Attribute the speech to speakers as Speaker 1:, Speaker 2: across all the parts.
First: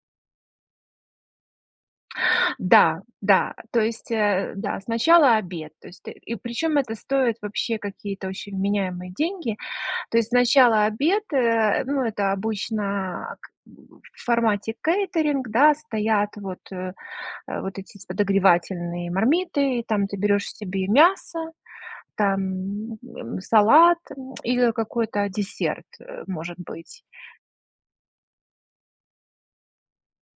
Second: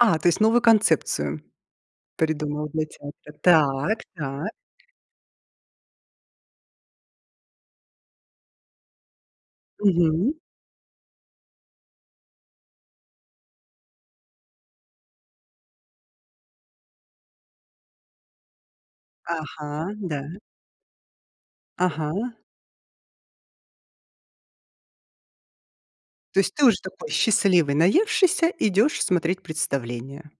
Speaker 1: А, то есть новую концепцию придумала для
Speaker 2: Да,
Speaker 1: театра?
Speaker 2: да, то
Speaker 1: Так,
Speaker 2: есть,
Speaker 1: так.
Speaker 2: э, да, сначала обед. То есть ты и причем это стоит вообще какие-то очень вменяемые деньги. То есть
Speaker 1: Мгм.
Speaker 2: сначала обед, э, ну, это обычно к в формате кейтеринг да, стоят вот, э, вот эти подогревательные мармиты и
Speaker 1: Ага,
Speaker 2: там ты
Speaker 1: да.
Speaker 2: берешь себе мясо,
Speaker 1: Ага.
Speaker 2: там, м, салат или какой-то десерт, э,
Speaker 1: То есть
Speaker 2: может
Speaker 1: ты уже
Speaker 2: быть.
Speaker 1: такой счастливый, наевшийся, идешь смотреть представление?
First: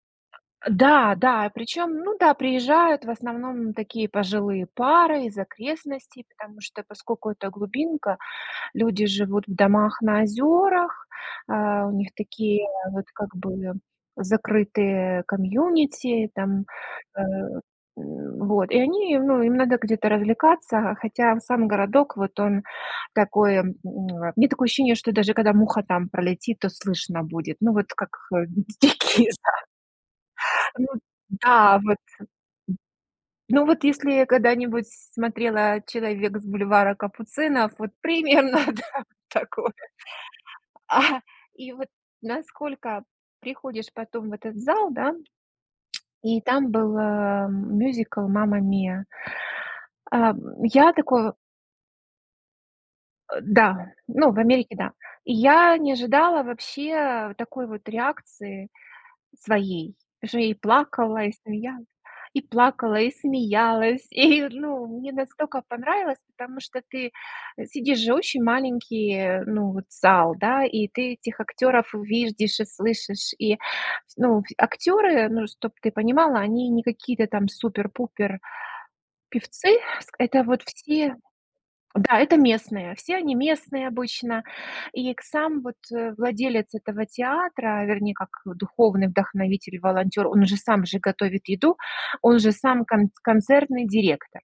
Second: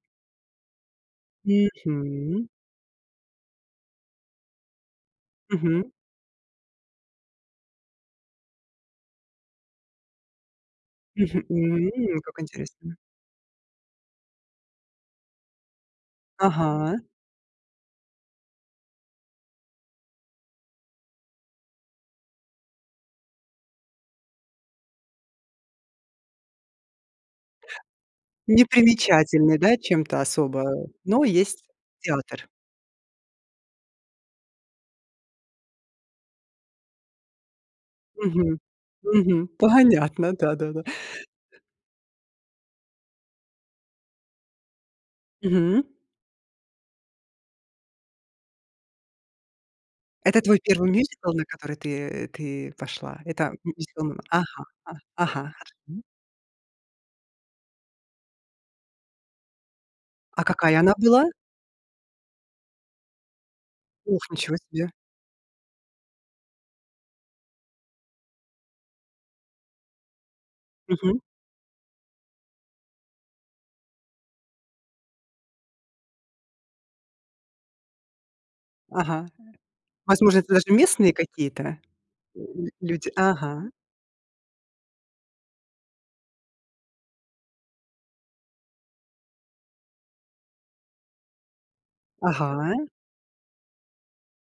Speaker 2: Да, да, причём, ну да,
Speaker 1: Мгм.
Speaker 2: приезжают в основном такие пожилые пары из
Speaker 1: Мгм.
Speaker 2: окрестностей, потому что поскоку это глубинка, люди живут в домах на озёрах,
Speaker 1: Мгм,
Speaker 2: а, у них
Speaker 1: м, как
Speaker 2: такие,
Speaker 1: интересно!
Speaker 2: вот как бы, закрытые комьюнити там,
Speaker 1: Ага.
Speaker 2: э, м, вот. И они ну им надо где-то развлекаться, хотя сам городок, вот он такой м, у меня такое ощущение что даже когда муха там пролетит, то слышно будет. Ну вот как дикие,
Speaker 1: Непримечательны,
Speaker 2: да.
Speaker 1: да, чем-то особо,
Speaker 2: Ну
Speaker 1: но есть
Speaker 2: да, вот.
Speaker 1: театр.
Speaker 2: Ну вот, если когда-нибудь смотрела "Человек с бульвара Капуцинов", вот
Speaker 1: Мгм.
Speaker 2: примерно, да,
Speaker 1: Мгм.
Speaker 2: такое.
Speaker 1: Понятно, да-да-да.
Speaker 2: А и вот, насколько приходишь потом в этот зал, да
Speaker 1: Мгм.
Speaker 2: и там был, э, мюзикл "Мамма Мия!".
Speaker 1: Это твой
Speaker 2: Эм,
Speaker 1: 1
Speaker 2: я
Speaker 1: мюзикл,
Speaker 2: такого
Speaker 1: на который ты ты пошла?
Speaker 2: Э,
Speaker 1: Это
Speaker 2: да,
Speaker 1: [unintelligible]
Speaker 2: ну, в
Speaker 1: ага,
Speaker 2: Америке, да.
Speaker 1: ага,
Speaker 2: Я не
Speaker 1: хорошо.
Speaker 2: ожидала вообще такой вот реакции своей. Уже
Speaker 1: А
Speaker 2: и
Speaker 1: какая она
Speaker 2: плакала,
Speaker 1: была?
Speaker 2: и смеялась и плакала, и смеялась.
Speaker 1: Ох,
Speaker 2: И,
Speaker 1: ничего
Speaker 2: ну,
Speaker 1: себе!
Speaker 2: мне настолько понравилось! Потому что ты сидишь же, очень маленький, ну вот, зал, да, и ты
Speaker 1: Мгм.
Speaker 2: этих актёров видишь и слышишь, и с ну, актёры, ну, чтоб ты понимала, они не какие-то там супер-пупер
Speaker 1: Ага.
Speaker 2: певцы, ск
Speaker 1: Возможно,
Speaker 2: это
Speaker 1: это
Speaker 2: вот
Speaker 1: даже местные
Speaker 2: все
Speaker 1: какие-то,
Speaker 2: да, это местные,
Speaker 1: люди.
Speaker 2: все они
Speaker 1: Ага.
Speaker 2: местные обычно. И, к сам вот владелец этого театра, вернее как, духовный вдохновитель, волонтёр, он уже сам же готовит еду, он же сам
Speaker 1: Ага.
Speaker 2: кон концертный директор.